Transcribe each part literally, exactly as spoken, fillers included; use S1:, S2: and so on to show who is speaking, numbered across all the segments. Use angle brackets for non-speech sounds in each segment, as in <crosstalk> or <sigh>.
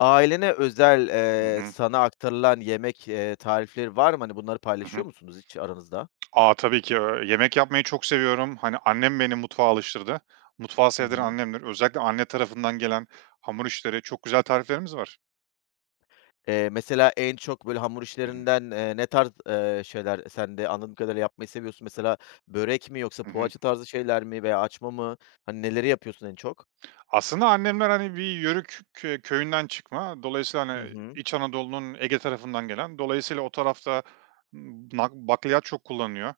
S1: Ailene özel,
S2: Hı
S1: eee,
S2: hı.
S1: sana aktarılan yemek, eee, tarifleri var mı? Hani, bunları
S2: Hı
S1: paylaşıyor
S2: hı.
S1: musunuz hiç aranızda?
S2: A, tabii ki. Eee, yemek yapmayı çok seviyorum. Hani, annem beni mutfağa alıştırdı. Mutfağı
S1: Hı
S2: sevdiren
S1: hı.
S2: annemdir. Özellikle anne tarafından gelen hamur işleri, çok güzel tariflerimiz var.
S1: Eee, mesela en çok, böyle, hamur
S2: Hı hı.
S1: işlerinden, eee, ne tarz, eee, şeyler sen de anladığım kadarıyla yapmayı seviyorsun? Mesela börek mi yoksa
S2: Hı hı.
S1: poğaça tarzı şeyler mi veya açma mı? Hani, neleri yapıyorsun en çok?
S2: Aslında annemler, hani, bir Yörük kö köyünden çıkma. Dolayısıyla,
S1: Hı
S2: hani,
S1: hı.
S2: İç Anadolu'nun Ege tarafından gelen. Dolayısıyla o tarafta m, nak bakliyat çok kullanılıyor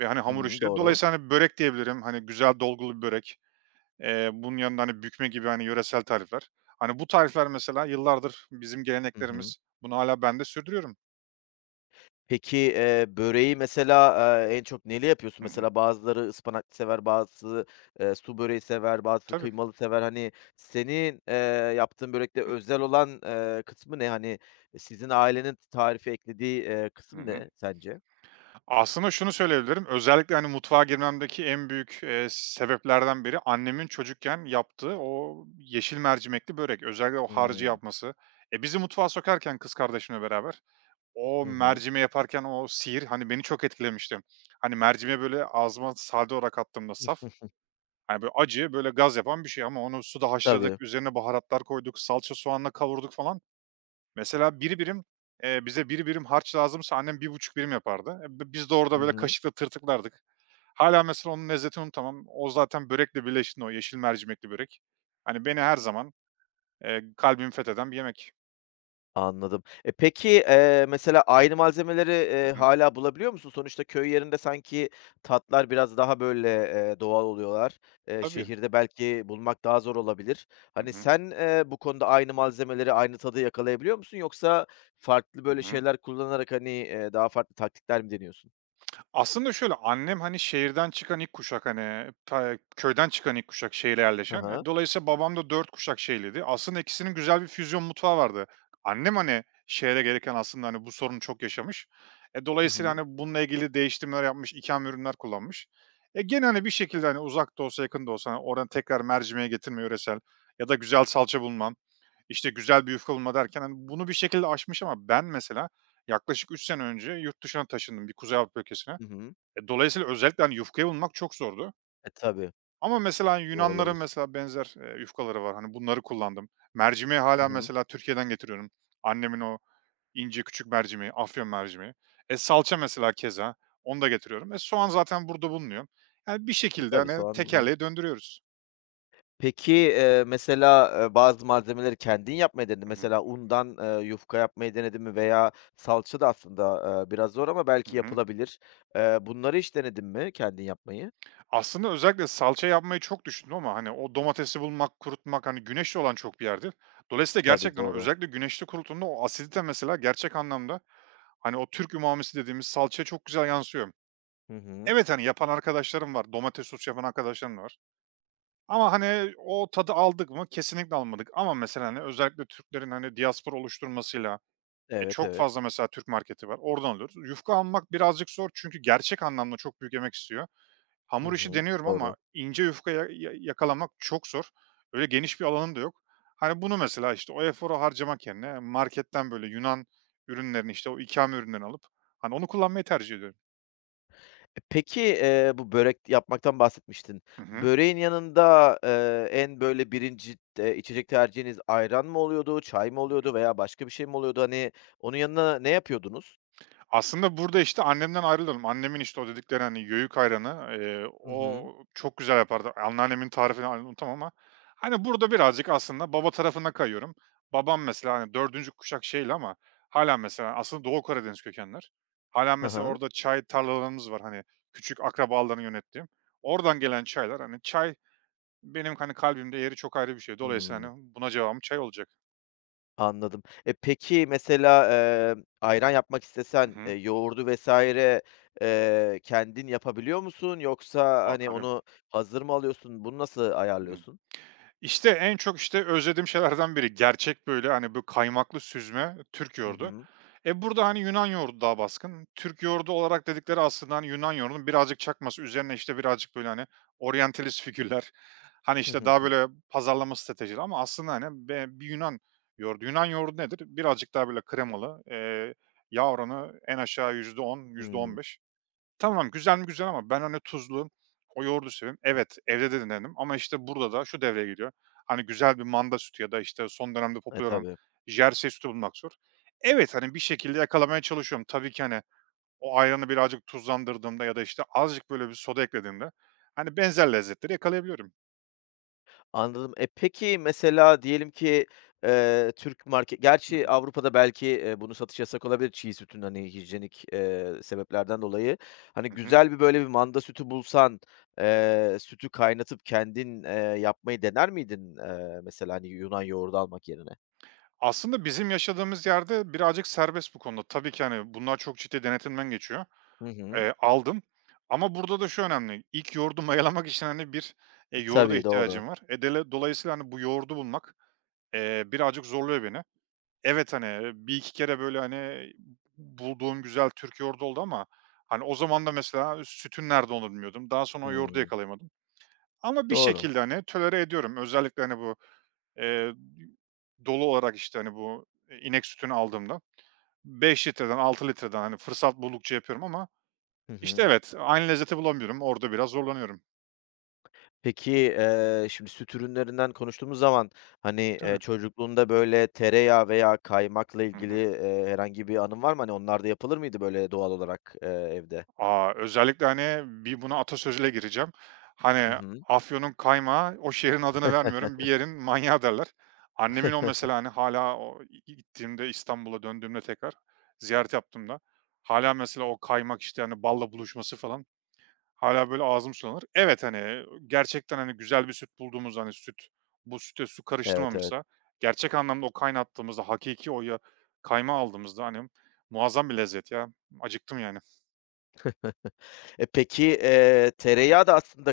S2: ve, hani, hamur
S1: Hımm,
S2: işleri.
S1: doğru.
S2: Dolayısıyla, hani, börek diyebilirim. Hani, güzel dolgulu bir börek. Eee, bunun yanında, hani, bükme gibi, hani, yöresel tarifler. Hani, bu tarifler mesela yıllardır bizim
S1: Hı hı.
S2: geleneklerimiz. Bunu hâlâ ben de sürdürüyorum.
S1: Peki, eee, böreği mesela, eee, en çok neyle yapıyorsun?
S2: Hı hı.
S1: Mesela bazıları ıspanaklı sever, bazısı, eee, su böreği sever, bazısı
S2: Tabii.
S1: kıymalı sever. Hani, senin, eee, yaptığın börekte özel olan, eee, kısmı ne? Hani, sizin ailenin tarife eklediği, eee,
S2: Hı
S1: kısım
S2: hı.
S1: ne sence?
S2: Aslında şunu söyleyebilirim, özellikle, hani, mutfağa girmemdeki en büyük, eee, sebeplerden biri annemin çocukken yaptığı o yeşil mercimekli börek. Özellikle o harcı
S1: Hımm.
S2: yapması. E, bizi mutfağa sokarken kız kardeşimle beraber o
S1: Hı hı.
S2: mercimeği yaparken o sihir, hani, beni çok etkilemişti. Hani, mercimeği böyle ağzıma sade olarak attığımda saf.
S1: <laughs>
S2: Yani böyle, acı, böyle, gaz yapan bir şey ama onu suda
S1: Tabii.
S2: haşladık, üzerine baharatlar koyduk, salça soğanla kavurduk falan. Mesela bir birim, eee, bize bir birim harç lazımsa annem bir buçuk birim yapardı. E, bi biz de orada,
S1: Hı
S2: böyle,
S1: hı.
S2: kaşıkla tırtıklardık. Hala mesela onun lezzetini unutamam. O zaten börekle birleştiğinde o yeşil mercimekli börek, hani, beni her zaman, eee, kalbimi fetheden bir yemek.
S1: Anladım. E, peki, eee, mesela aynı malzemeleri, eee,
S2: Hı hı.
S1: hâlâ bulabiliyor musun? Sonuçta köy yerinde sanki tatlar biraz daha, böyle, eee, doğal oluyorlar. Eee,
S2: Tabii.
S1: şehirde belki bulmak daha zor olabilir.
S2: Hı
S1: Hani,
S2: hı.
S1: sen, eee, bu konuda aynı malzemeleri, aynı tadı yakalayabiliyor musun? Yoksa farklı,
S2: Hı
S1: böyle,
S2: hı.
S1: şeyler kullanarak, hani, eee, daha farklı taktikler mi deniyorsun?
S2: Aslında şöyle, annem, hani, şehirden çıkan ilk kuşak, hani, ta köyden çıkan ilk kuşak, şehre
S1: Hı
S2: yerleşen.
S1: hı.
S2: E, dolayısıyla babam da dört kuşak şehirliydi. Aslında ikisinin güzel bir füzyon mutfağı vardı. Annem, hani, şehre gelirken aslında, hani, bu sorunu çok yaşamış. E,
S1: Hı
S2: dolayısıyla,
S1: hı.
S2: hani, bununla ilgili değiştirmeler yapmış, ikame ürünler kullanmış. E, gene, hani, bir şekilde, hani, uzak da olsa yakın da olsa, hani, oradan tekrar mercimeğe getirme yöresel ya da güzel salça bulmam, işte, güzel bir yufka bulma derken, hani, bunu bir şekilde aşmış ama ben mesela yaklaşık üç sene önce yurt dışına taşındım, bir Kuzey Avrupa ülkesine.
S1: Hı hı.
S2: E, dolayısıyla özellikle, hani, yufkayı bulmak çok zordu.
S1: E, tabii.
S2: Ama mesela, hani,
S1: Zor
S2: Yunanların
S1: olabilir.
S2: mesela benzer, eee, yufkaları var. Hani, bunları kullandım. Mercimeği
S1: Hı
S2: hala
S1: hı.
S2: mesela Türkiye'den getiriyorum. Annemin o ince küçük mercimeği, Afyon mercimeği. E, salça mesela keza, onu da getiriyorum. E, soğan zaten burada bulunuyor. Yani, bir
S1: E,
S2: şekilde,
S1: tabii
S2: hani,
S1: soğan bulunabilir.
S2: tekerleği döndürüyoruz.
S1: Peki, eee, mesela, eee, bazı malzemeleri kendin yapmayı denedin.
S2: Hı hı.
S1: Mesela undan, eee, yufka yapmayı denedin mi veya salça da aslında, eee, biraz zor ama
S2: Hı
S1: belki
S2: hı.
S1: yapılabilir. Eee, bunları hiç denedin mi kendin yapmayı?
S2: Aslında özellikle salça yapmayı çok düşündüm ama, hani, o domatesi bulmak, kurutmak, hani, güneşli olan çok bir yerdir. Dolayısıyla
S1: Tabii,
S2: gerçekten o
S1: doğru.
S2: özellikle güneşte kurutulduğunda o asidite mesela gerçek anlamda, hani, o Türk umamisi dediğimiz salçaya çok güzel yansıyor.
S1: Hı hı.
S2: Evet, hani, yapan arkadaşlarım var, domates sosu yapan arkadaşlarım var ama, hani, o tadı aldık mı? Kesinlikle almadık ama mesela, hani, özellikle Türklerin, hani, diaspora oluşturmasıyla, e,
S1: Evet,
S2: çok
S1: evet.
S2: fazla mesela Türk marketi var, oradan alıyoruz. Yufka almak birazcık zor çünkü gerçek anlamda çok büyük emek istiyor.
S1: Hı
S2: Hamur işi
S1: hı.
S2: deniyorum ama
S1: Doğru.
S2: ince yufka ya ya yakalamak çok zor. Öyle geniş bir alanım da yok. Hani, bunu mesela, işte, o eforu harcamak yerine marketten, böyle, Yunan ürünlerini, işte, o ikame ürünlerini alıp, hani, onu kullanmayı tercih ediyorum.
S1: E, peki, eee, bu börek yapmaktan bahsetmiştin.
S2: Hı hı.
S1: Böreğin yanında, eee, en böyle birinci eee, içecek tercihiniz ayran mı oluyordu, çay mı oluyordu veya başka bir şey mi oluyordu? Hani, onun yanına ne yapıyordunuz?
S2: Aslında burada, işte, annemden ayrılırım. Annemin, işte, o dedikleri, hani, "Yöğük ayranı", eee,
S1: Hı
S2: o
S1: hı.
S2: çok güzel yapardı. Anneannemin tarifini hâlâ unutamam ama, hani, burada birazcık aslında baba tarafına kayıyorum. Babam mesela, hani, dördüncü kuşak şeyli ama hala mesela aslında Doğu Karadeniz kökenler. Hala
S1: Hı
S2: mesela
S1: hı.
S2: orada çay tarlalarımız var, hani, küçük akrabaların yönettiğim. Oradan gelen çaylar, hani, çay benim, hani, kalbimde yeri çok ayrı bir şey. Dolayısıyla,
S1: Hıı.
S2: hani, buna cevabım çay olacak.
S1: Anladım. E, peki mesela, emm, ayran yapmak
S2: Hı
S1: istesen, eee,
S2: hı.
S1: yoğurdu vesaire eee, kendin yapabiliyor musun? Yoksa,
S2: A,
S1: hani,
S2: tabii.
S1: onu hazır mı alıyorsun? Bunu nasıl
S2: Hı.
S1: ayarlıyorsun?
S2: İşte, en çok, işte, özlediğim şeylerden biri. Gerçek, böyle, hani, bu kaymaklı süzme Türk
S1: Hı
S2: yoğurdu.
S1: hı.
S2: E, burada, hani, Yunan yoğurdu daha baskın. Türk yoğurdu olarak dedikleri aslında, hani, Yunan yoğurdunun birazcık çakması, üzerine, işte, birazcık, böyle, hani, oryantalist figürler, <laughs> hani,
S1: Hı
S2: işte,
S1: hı,
S2: daha,
S1: hı.
S2: böyle, pazarlama stratejileri ama aslında, hani, be bir Yunan yoğurdu. Yunan yoğurdu nedir? Birazcık daha, böyle, kremalı, eee, yağ oranı en aşağı yüzde yüzde on, yüzde on
S1: Hımm.
S2: beş. Tamam, güzel mi güzel ama ben, hani, tuzlu, o yoğurdu seviyorum. Evet, evde de denedim ama, işte, burada da şu devreye giriyor. Hani, güzel bir manda sütü ya da, işte, son dönemde
S1: E,
S2: popüler olan
S1: tabii.
S2: jersey sütü bulmak zor. Evet, hani, bir şekilde yakalamaya çalışıyorum. Tabii ki, hani, o ayranı birazcık tuzlandırdığımda ya da, işte, azıcık böyle bir soda eklediğimde, hani, benzer lezzetleri yakalayabiliyorum.
S1: Anladım. E, peki, mesela diyelim ki, eee, Türk market
S2: Hı
S1: gerçi
S2: hı.
S1: Avrupa'da belki, eee, bunu satış yasak olabilir çiğ sütün, hani, hijyenik, eee, sebeplerden dolayı. Hani,
S2: Hı hı.
S1: güzel bir, böyle, bir manda sütü bulsan, eee, sütü kaynatıp kendin, eee, yapmayı dener miydin, eee, mesela, hani, Yunan yoğurdu almak yerine?
S2: Aslında bizim yaşadığımız yerde birazcık serbest bu konuda. Tabii ki, hani, bunlar çok ciddi denetimden geçiyor.
S1: Hı hı.
S2: Eee, aldım ama burada da şu önemli, ilk yoğurdu <laughs> mayalamak için, hani, bir, eee, yoğurda
S1: Tabii, doğru.
S2: ihtiyacım var. E, dele dolayısıyla, hani, bu yoğurdu bulmak, eee, birazcık zorluyor beni. Evet, hani, bir iki kere, böyle, hani, bulduğum güzel Türk yoğurdu oldu ama, hani, o zaman da mesela sütün nerede onu bilmiyordum. Daha sonra o yoğurdu
S1: Hımm.
S2: yakalayamadım ama bir
S1: Doğru.
S2: şekilde, hani, tolere ediyorum. Özellikle, hani, bu, eee, dolu olarak, işte, hani, bu, e, inek sütünü aldığımda beş litreden altı litreden, hani, fırsat buldukça yapıyorum ama
S1: Hı
S2: işte
S1: hı.
S2: evet, aynı lezzeti bulamıyorum. Orada biraz zorlanıyorum.
S1: Peki, eee, şimdi süt ürünlerinden konuştuğumuz zaman, hani, eee,
S2: Tabii.
S1: çocukluğunda böyle tereyağı veya kaymakla
S2: Hı
S1: ilgili,
S2: hı.
S1: eee, herhangi bir anın var mı? Hani, onlar da yapılır mıydı böyle doğal olarak, eee, evde?
S2: A, özellikle, hani, bir buna atasözüyle gireceğim.
S1: Hı
S2: Hani,
S1: hı.
S2: Afyon'un kaymağı, o şehrin adını vermiyorum, bir yerin manyağı derler. Annemin o mesela, hani, hala o i gittiğimde İstanbul'a döndüğümde tekrar ziyaret yaptığımda. Hala mesela o kaymak, işte, hani, balla buluşması falan. Hâlâ böyle ağzım sulanır. Evet, hani, gerçekten, hani, güzel bir süt bulduğumuz, hani, süt, bu süte su
S1: Evet, evet.
S2: karıştırmamışsa, gerçek anlamda o kaynattığımızda, hakiki o ya kaymağı aldığımızda, hani, muazzam bir lezzet ya. Acıktım yani.
S1: E, peki, eee, tereyağı da aslında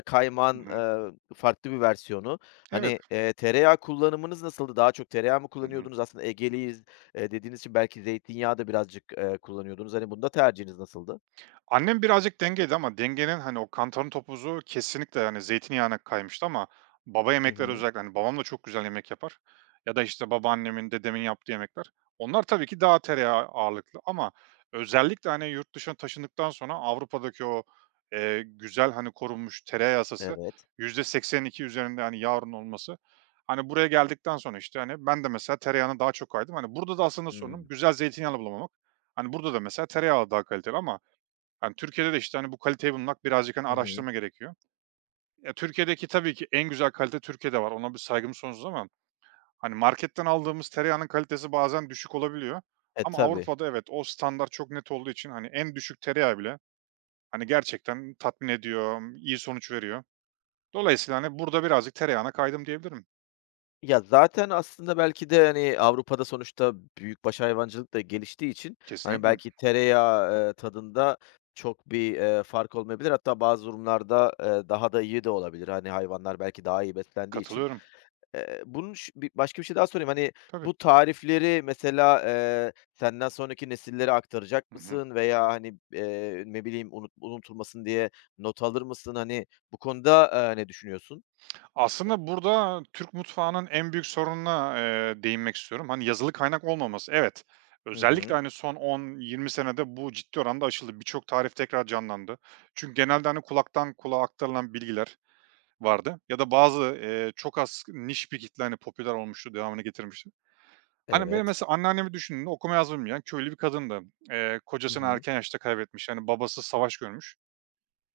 S2: Hı
S1: kaymağın,
S2: hı.
S1: eee, farklı bir versiyonu.
S2: Evet.
S1: Hani, eee, tereyağı kullanımınız nasıldı? Daha çok tereyağı mı
S2: Hı hı.
S1: kullanıyordunuz? Aslında Egeliyiz, eee, dediğiniz için belki zeytinyağı da birazcık, eee, kullanıyordunuz. Hani, bunda tercihiniz nasıldı?
S2: Annem birazcık dengeydi ama dengenin, hani, o kantarın topuzu kesinlikle, hani, zeytinyağına kaymıştı ama baba
S1: Hı
S2: yemekleri
S1: hı.
S2: özellikle, hani, babam da çok güzel yemek yapar ya da, işte, babaannemin, dedemin yaptığı yemekler. Onlar tabii ki daha tereyağı ağırlıklı ama özellikle, hani, yurt dışına taşındıktan sonra Avrupa'daki o, eee, güzel, hani, korunmuş tereyağı yasası
S1: Evet.
S2: yüzde seksen iki üzerinde, hani, yağ oranı olması, hani, buraya geldikten sonra, işte, hani, ben de mesela tereyağına daha çok kaydım. Hani, burada da aslında sorunum
S1: Hımm.
S2: güzel zeytinyağını bulamamak. Hani, burada da mesela tereyağı daha kaliteli ama. Hani, Türkiye'de de, işte, hani, bu kaliteyi bulmak birazcık, hani,
S1: Hı hı.
S2: araştırma gerekiyor. Ya, Türkiye'deki tabii ki en güzel kalite Türkiye'de var. Ona bir saygım sonsuz ama, hani, marketten aldığımız tereyağının kalitesi bazen düşük olabiliyor
S1: E,
S2: ama
S1: tabii.
S2: Avrupa'da evet, o standart çok net olduğu için, hani, en düşük tereyağı bile, hani, gerçekten tatmin ediyor, iyi sonuç veriyor. Dolayısıyla, hani, burada birazcık tereyağına kaydım diyebilirim.
S1: Ya, zaten aslında belki de, hani, Avrupa'da sonuçta büyükbaş hayvancılık da geliştiği için, hani,
S2: Kesinlikle.
S1: belki tereyağı, eee, tadında çok bir, eee, fark olmayabilir. Hatta bazı durumlarda, eee, daha da iyi de olabilir. Hani, hayvanlar belki daha iyi beslendiği için.
S2: Katılıyorum.
S1: Eee, bunun ş bir başka bir şey daha sorayım. Hani,
S2: Tabii.
S1: bu tarifleri mesela, eee, senden sonraki nesillere aktaracak
S2: Hı hı.
S1: mısın veya, hani, eee, ne bileyim, unut unutulmasın diye not alır mısın? Hani, bu konuda, eee, ne düşünüyorsun?
S2: Aslında burada Türk mutfağının en büyük sorununa, eee, değinmek istiyorum. Hani, yazılı kaynak olmaması. Evet,
S1: Hı
S2: özellikle,
S1: hı.
S2: hani, son on yirmi senede bu ciddi oranda aşıldı. Birçok tarif tekrar canlandı. Çünkü genelde, hani, kulaktan kulağa aktarılan bilgiler vardı ya da bazı, eee, çok az niş bir kitle, hani, popüler olmuştu, devamını getirmişti. Hani, benim
S1: Evet.
S2: mesela anneannemi düşündüğünde okuma yazma bilmeyen köylü bir kadındı. Eee,
S1: Hı
S2: kocasını
S1: hı.
S2: erken yaşta kaybetmiş, yani babası savaş görmüş.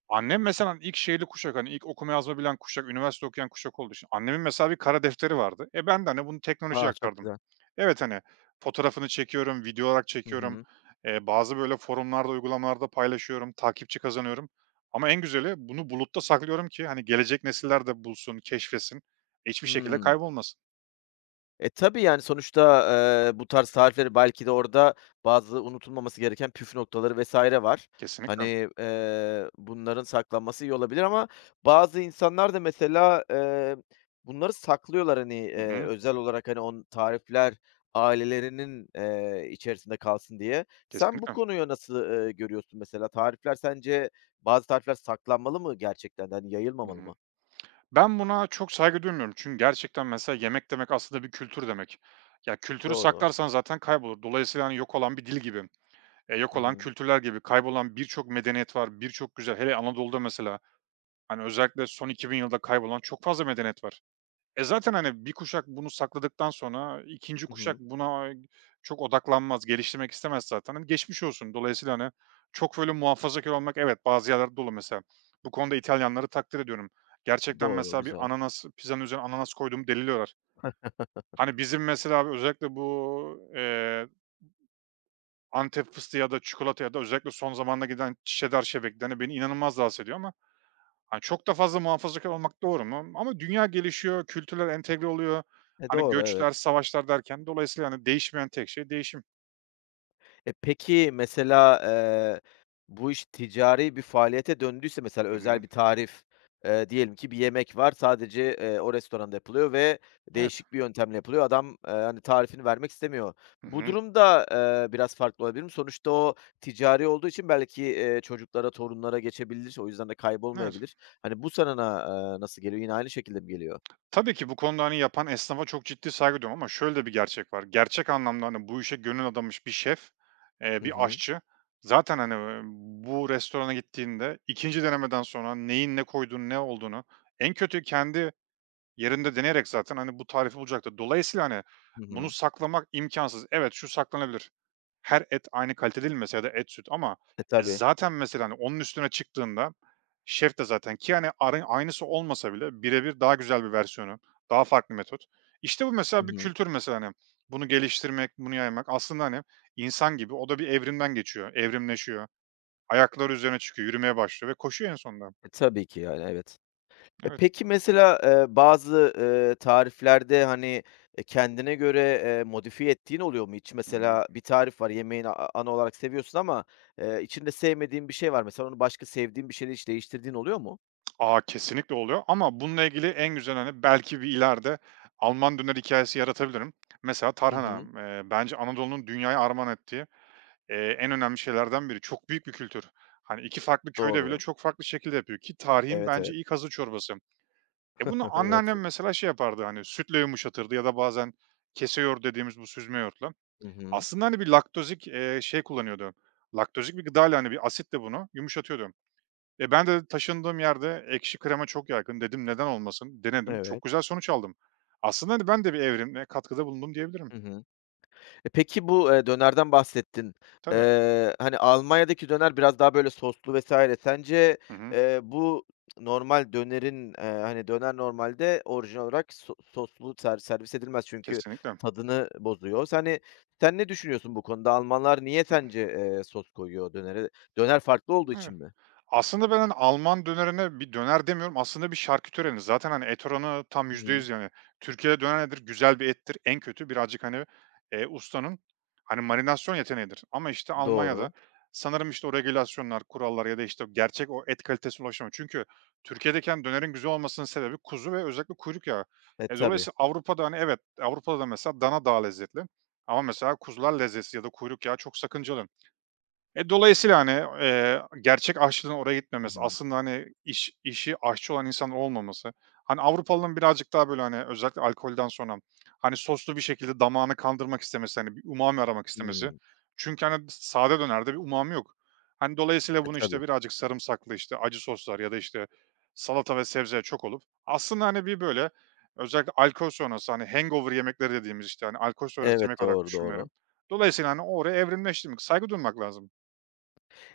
S2: Annem mesela ilk şeyli kuşak, hani, ilk okuma yazma bilen kuşak, üniversite okuyan kuşak olduğu için annemin mesela bir kara defteri vardı. E, ben de, hani, bunu teknolojiye
S1: A, çok
S2: aktardım.
S1: güzel.
S2: Evet, hani, fotoğrafını çekiyorum, video olarak
S1: Hı
S2: çekiyorum.
S1: hı.
S2: Eee, bazı böyle forumlarda, uygulamalarda paylaşıyorum, takipçi kazanıyorum ama en güzeli bunu bulutta saklıyorum ki, hani, gelecek nesiller de bulsun, keşfetsin, hiçbir şekilde
S1: Hımm.
S2: kaybolmasın.
S1: E, tabii, yani, sonuçta, eee, bu tarz tarifleri belki de orada bazı unutulmaması gereken püf noktaları vesaire var.
S2: Kesinlikle.
S1: Hani, eee, bunların saklanması iyi olabilir ama bazı insanlar da mesela, eee, bunları saklıyorlar, hani,
S2: Hı
S1: eee,
S2: hı.
S1: özel olarak, hani, on tarifler ailelerinin, eee, içerisinde kalsın diye. Sen bu
S2: Kesinlikle.
S1: konuyu nasıl, eee, görüyorsun mesela? Tarifler sence bazı tarifler saklanmalı mı gerçekten de, hani,
S2: Hı
S1: yayılmamalı
S2: hı.
S1: mı?
S2: Ben buna çok saygı duymuyorum. Çünkü gerçekten mesela yemek demek aslında bir kültür demek. Ya, kültürü
S1: Doğru.
S2: saklarsan zaten kaybolur. Dolayısıyla, hani, yok olan bir dil gibi, eee,
S1: Hı
S2: yok olan
S1: hı.
S2: kültürler gibi kaybolan birçok medeniyet var, birçok güzel. Hele Anadolu'da mesela, hani, özellikle son iki bin yılda kaybolan çok fazla medeniyet var. E, zaten, hani, bir kuşak bunu sakladıktan sonra ikinci
S1: Hı
S2: kuşak
S1: hı.
S2: buna çok odaklanmaz, geliştirmek istemez zaten. Hani, geçmiş olsun. Dolayısıyla, hani, çok böyle muhafazakâr olmak evet, bazı yerlerde dolu mesela. Bu konuda İtalyanları takdir ediyorum. Gerçekten
S1: Doğru,
S2: mesela bir
S1: güzel.
S2: ananas pizzanın üzerine ananas koyduğumu deliliyorlar. Hani, bizim mesela abi özellikle bu, eee, Antep fıstığı ya da çikolata ya da özellikle son zamanda giden cheddar şebekleri, hani, beni inanılmaz rahatsız ediyor ama. Hani, çok da fazla muhafazakar olmak doğru mu? Ama dünya gelişiyor, kültürler entegre oluyor.
S1: E,
S2: Hani,
S1: doğru, evet.
S2: göçler, savaşlar derken dolayısıyla, hani, değişmeyen tek şey değişim.
S1: E, peki mesela, eee, bu iş ticari bir faaliyete döndüyse mesela
S2: Hı
S1: özel
S2: hı.
S1: bir tarif, eee, diyelim ki bir yemek var sadece, eee, o restoranda yapılıyor ve
S2: Evet.
S1: değişik bir yöntemle yapılıyor. Adam, eee, hani, tarifini vermek istemiyor.
S2: Hı
S1: Bu
S2: hı.
S1: durumda, eee, biraz farklı olabilir mi? Sonuçta o ticari olduğu için belki, eee, çocuklara, torunlara geçebilir. O yüzden de
S2: Evet.
S1: kaybolmayabilir. Hani, bu sana na eee, nasıl geliyor? Yine aynı şekilde mi geliyor?
S2: Tabii ki bu konuda, hani, yapan esnafa çok ciddi saygı duyuyorum ama şöyle de bir gerçek var. Gerçek anlamda, hani, bu işe gönül adamış bir şef, eee,
S1: Hı
S2: bir
S1: hı.
S2: aşçı zaten, hani, eee, bu restorana gittiğinde ikinci denemeden sonra neyin ne koyduğunu, ne olduğunu en kötü kendi yerinde deneyerek zaten, hani, bu tarifi bulacaktır. Dolayısıyla, hani,
S1: Hı
S2: bunu
S1: hı.
S2: saklamak imkansız. Evet, şu saklanabilir. Her et aynı kalitede değil mesela ya da et, süt ama,
S1: E,
S2: e,
S1: tabii.
S2: zaten mesela, hani, onun üstüne çıktığında şef de zaten ki, hani, arı aynısı olmasa bile birebir daha güzel bir versiyonu, daha farklı metot. İşte, bu
S1: Hı
S2: mesela bir
S1: hı.
S2: kültür mesela, hani, bunu geliştirmek, bunu yaymak. Aslında, hani, insan gibi o da bir evrimden geçiyor, evrimleşiyor. Ayakları üzerine çıkıyor, yürümeye başlıyor ve koşuyor en sonunda.
S1: E, tabii ki yani, evet. E,
S2: Evet.
S1: peki mesela, eee, bazı, eee, tariflerde, hani, e, kendine göre, eee, modifiye ettiğin oluyor mu hiç?
S2: Hı hı.
S1: Mesela bir tarif var, yemeğini a ana olarak seviyorsun ama, eee, içinde sevmediğin bir şey var. Mesela onu başka sevdiğin bir şeyle hiç değiştirdiğin oluyor mu?
S2: A, kesinlikle oluyor ama bununla ilgili en güzel, hani, belki bir ileride Alman döner hikayesi yaratabilirim. Mesela
S1: Hı hı.
S2: tarhana, eee, bence Anadolu'nun dünyaya armağan ettiği, eee, en önemli şeylerden biri. Çok büyük bir kültür. Hani, iki farklı köyde bile
S1: Doğru.
S2: çok farklı şekilde yapıyor ki tarihin
S1: Evet, evet.
S2: bence ilk hazır çorbası. E,
S1: <laughs>
S2: bunu
S1: Evet.
S2: anneannem mesela şey yapardı, hani, sütle yumuşatırdı ya da bazen kese yoğurdu dediğimiz bu süzme yoğurtla.
S1: Hı hı.
S2: Aslında, hani, bir laktozik, eee, şey kullanıyordu, laktozik bir gıdayla, hani, bir asitle bunu yumuşatıyordu. E, ben de taşındığım yerde ekşi krema çok yaygın. Dedim neden olmasın? Denedim. Çok
S1: Evet.
S2: güzel sonuç aldım. Aslında hani ben de bir evrime katkıda bulundum diyebilirim.
S1: Hı hı. E, peki bu, eee, dönerden bahsettin.
S2: Tabii.
S1: Eee, hani, Almanya'daki döner biraz daha böyle soslu vesaire. Sence,
S2: Hı hı.
S1: eee, bu normal dönerin, eee, hani, döner normalde orijinal olarak so soslu ser servis edilmez çünkü
S2: Kesinlikle.
S1: tadını bozuyor. Hani, sen ne düşünüyorsun bu konuda? Almanlar niye sence, eee, sos koyuyor dönere? Döner farklı olduğu
S2: Evet.
S1: için mi?
S2: Aslında ben, hani, Alman dönerine bir döner demiyorum, aslında bir şarküteri hani zaten, hani, et oranı tam
S1: Hı
S2: yüzde
S1: hı.
S2: yüz yani. Türkiye'de döner nedir? Güzel bir ettir. En kötü birazcık, hani, eee, ustanın, hani, marinasyon yeteneğidir ama, işte, Almanya'da
S1: Doğru.
S2: sanırım, işte, o regülasyonlar, kurallar ya da, işte, gerçek o et kalitesine ulaşamıyor. Çünkü Türkiye'deki, hani, dönerin güzel olmasının sebebi kuzu ve özellikle kuyruk yağı.
S1: E,
S2: E,
S1: tabii.
S2: dolayısıyla Avrupa'da, hani, evet, Avrupa'da da mesela dana daha lezzetli ama mesela kuzular lezzeti ya da kuyruk yağı çok sakıncalı. E, dolayısıyla, hani, eee, gerçek aşçının oraya
S1: Hı
S2: gitmemesi,
S1: hı.
S2: aslında, hani, iş işi aşçı olan insan olmaması, hani, Avrupalıların birazcık daha, böyle, hani, özellikle alkolden sonra, hani, soslu bir şekilde damağını kandırmak istemesi, hani, bir umami aramak istemesi.
S1: Hımm.
S2: Çünkü, hani, sade dönerde bir umami yok. Hani, dolayısıyla
S1: E,
S2: bunu,
S1: tabii.
S2: işte, birazcık sarımsaklı, işte, acı soslar ya da, işte, salata ve sebzeye çok olup aslında, hani, bir, böyle, özellikle alkol sonrası, hani, hangover yemekleri dediğimiz, işte, hani, alkol sonrası
S1: Evet,
S2: yemek olarak
S1: doğru, doğru.
S2: düşünüyorum. Dolayısıyla, hani, oraya evrimleşti. Saygı duymak lazım.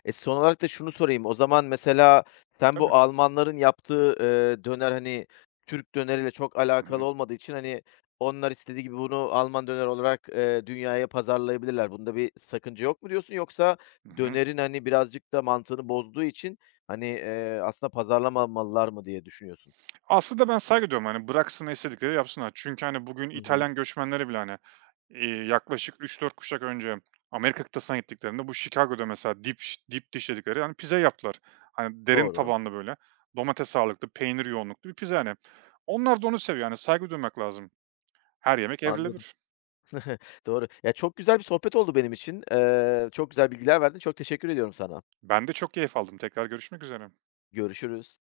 S1: E, son olarak da şunu sorayım, o zaman mesela sen
S2: Tabii.
S1: bu Almanların yaptığı, eee, döner, hani, Türk döneriyle çok
S2: Hı
S1: alakalı
S2: hı.
S1: olmadığı için, hani, onlar istediği gibi bunu Alman döner olarak, eee, dünyaya pazarlayabilirler. Bunda bir sakınca yok mu diyorsun yoksa
S2: Hı hı.
S1: dönerin, hani, birazcık da mantığını bozduğu için, hani, eee, aslında pazarlamamalılar mı diye düşünüyorsun?
S2: Aslında ben saygı duyuyorum, hani, bıraksınlar, istedikleri yapsınlar. Çünkü, hani, bugün
S1: Hı hı.
S2: İtalyan göçmenleri bile, hani, eee, yaklaşık üç dört kuşak önce Amerika kıtasına gittiklerinde bu Chicago'da mesela deep ş deep dish dedikleri, hani, pizza yaptılar. Hani, derin
S1: Doğru.
S2: tabanlı böyle domates ağırlıklı, peynir yoğunluklu bir pizza, hani. Onlar da onu seviyor. Yani, saygı duymak lazım. Her yemek
S1: Anladım.
S2: evrilebilir.
S1: Doğru. Ya, çok güzel bir sohbet oldu benim için. Eee, çok güzel bilgiler verdin. Çok teşekkür ediyorum sana.
S2: Ben de çok keyif aldım. Tekrar görüşmek üzere.
S1: Görüşürüz.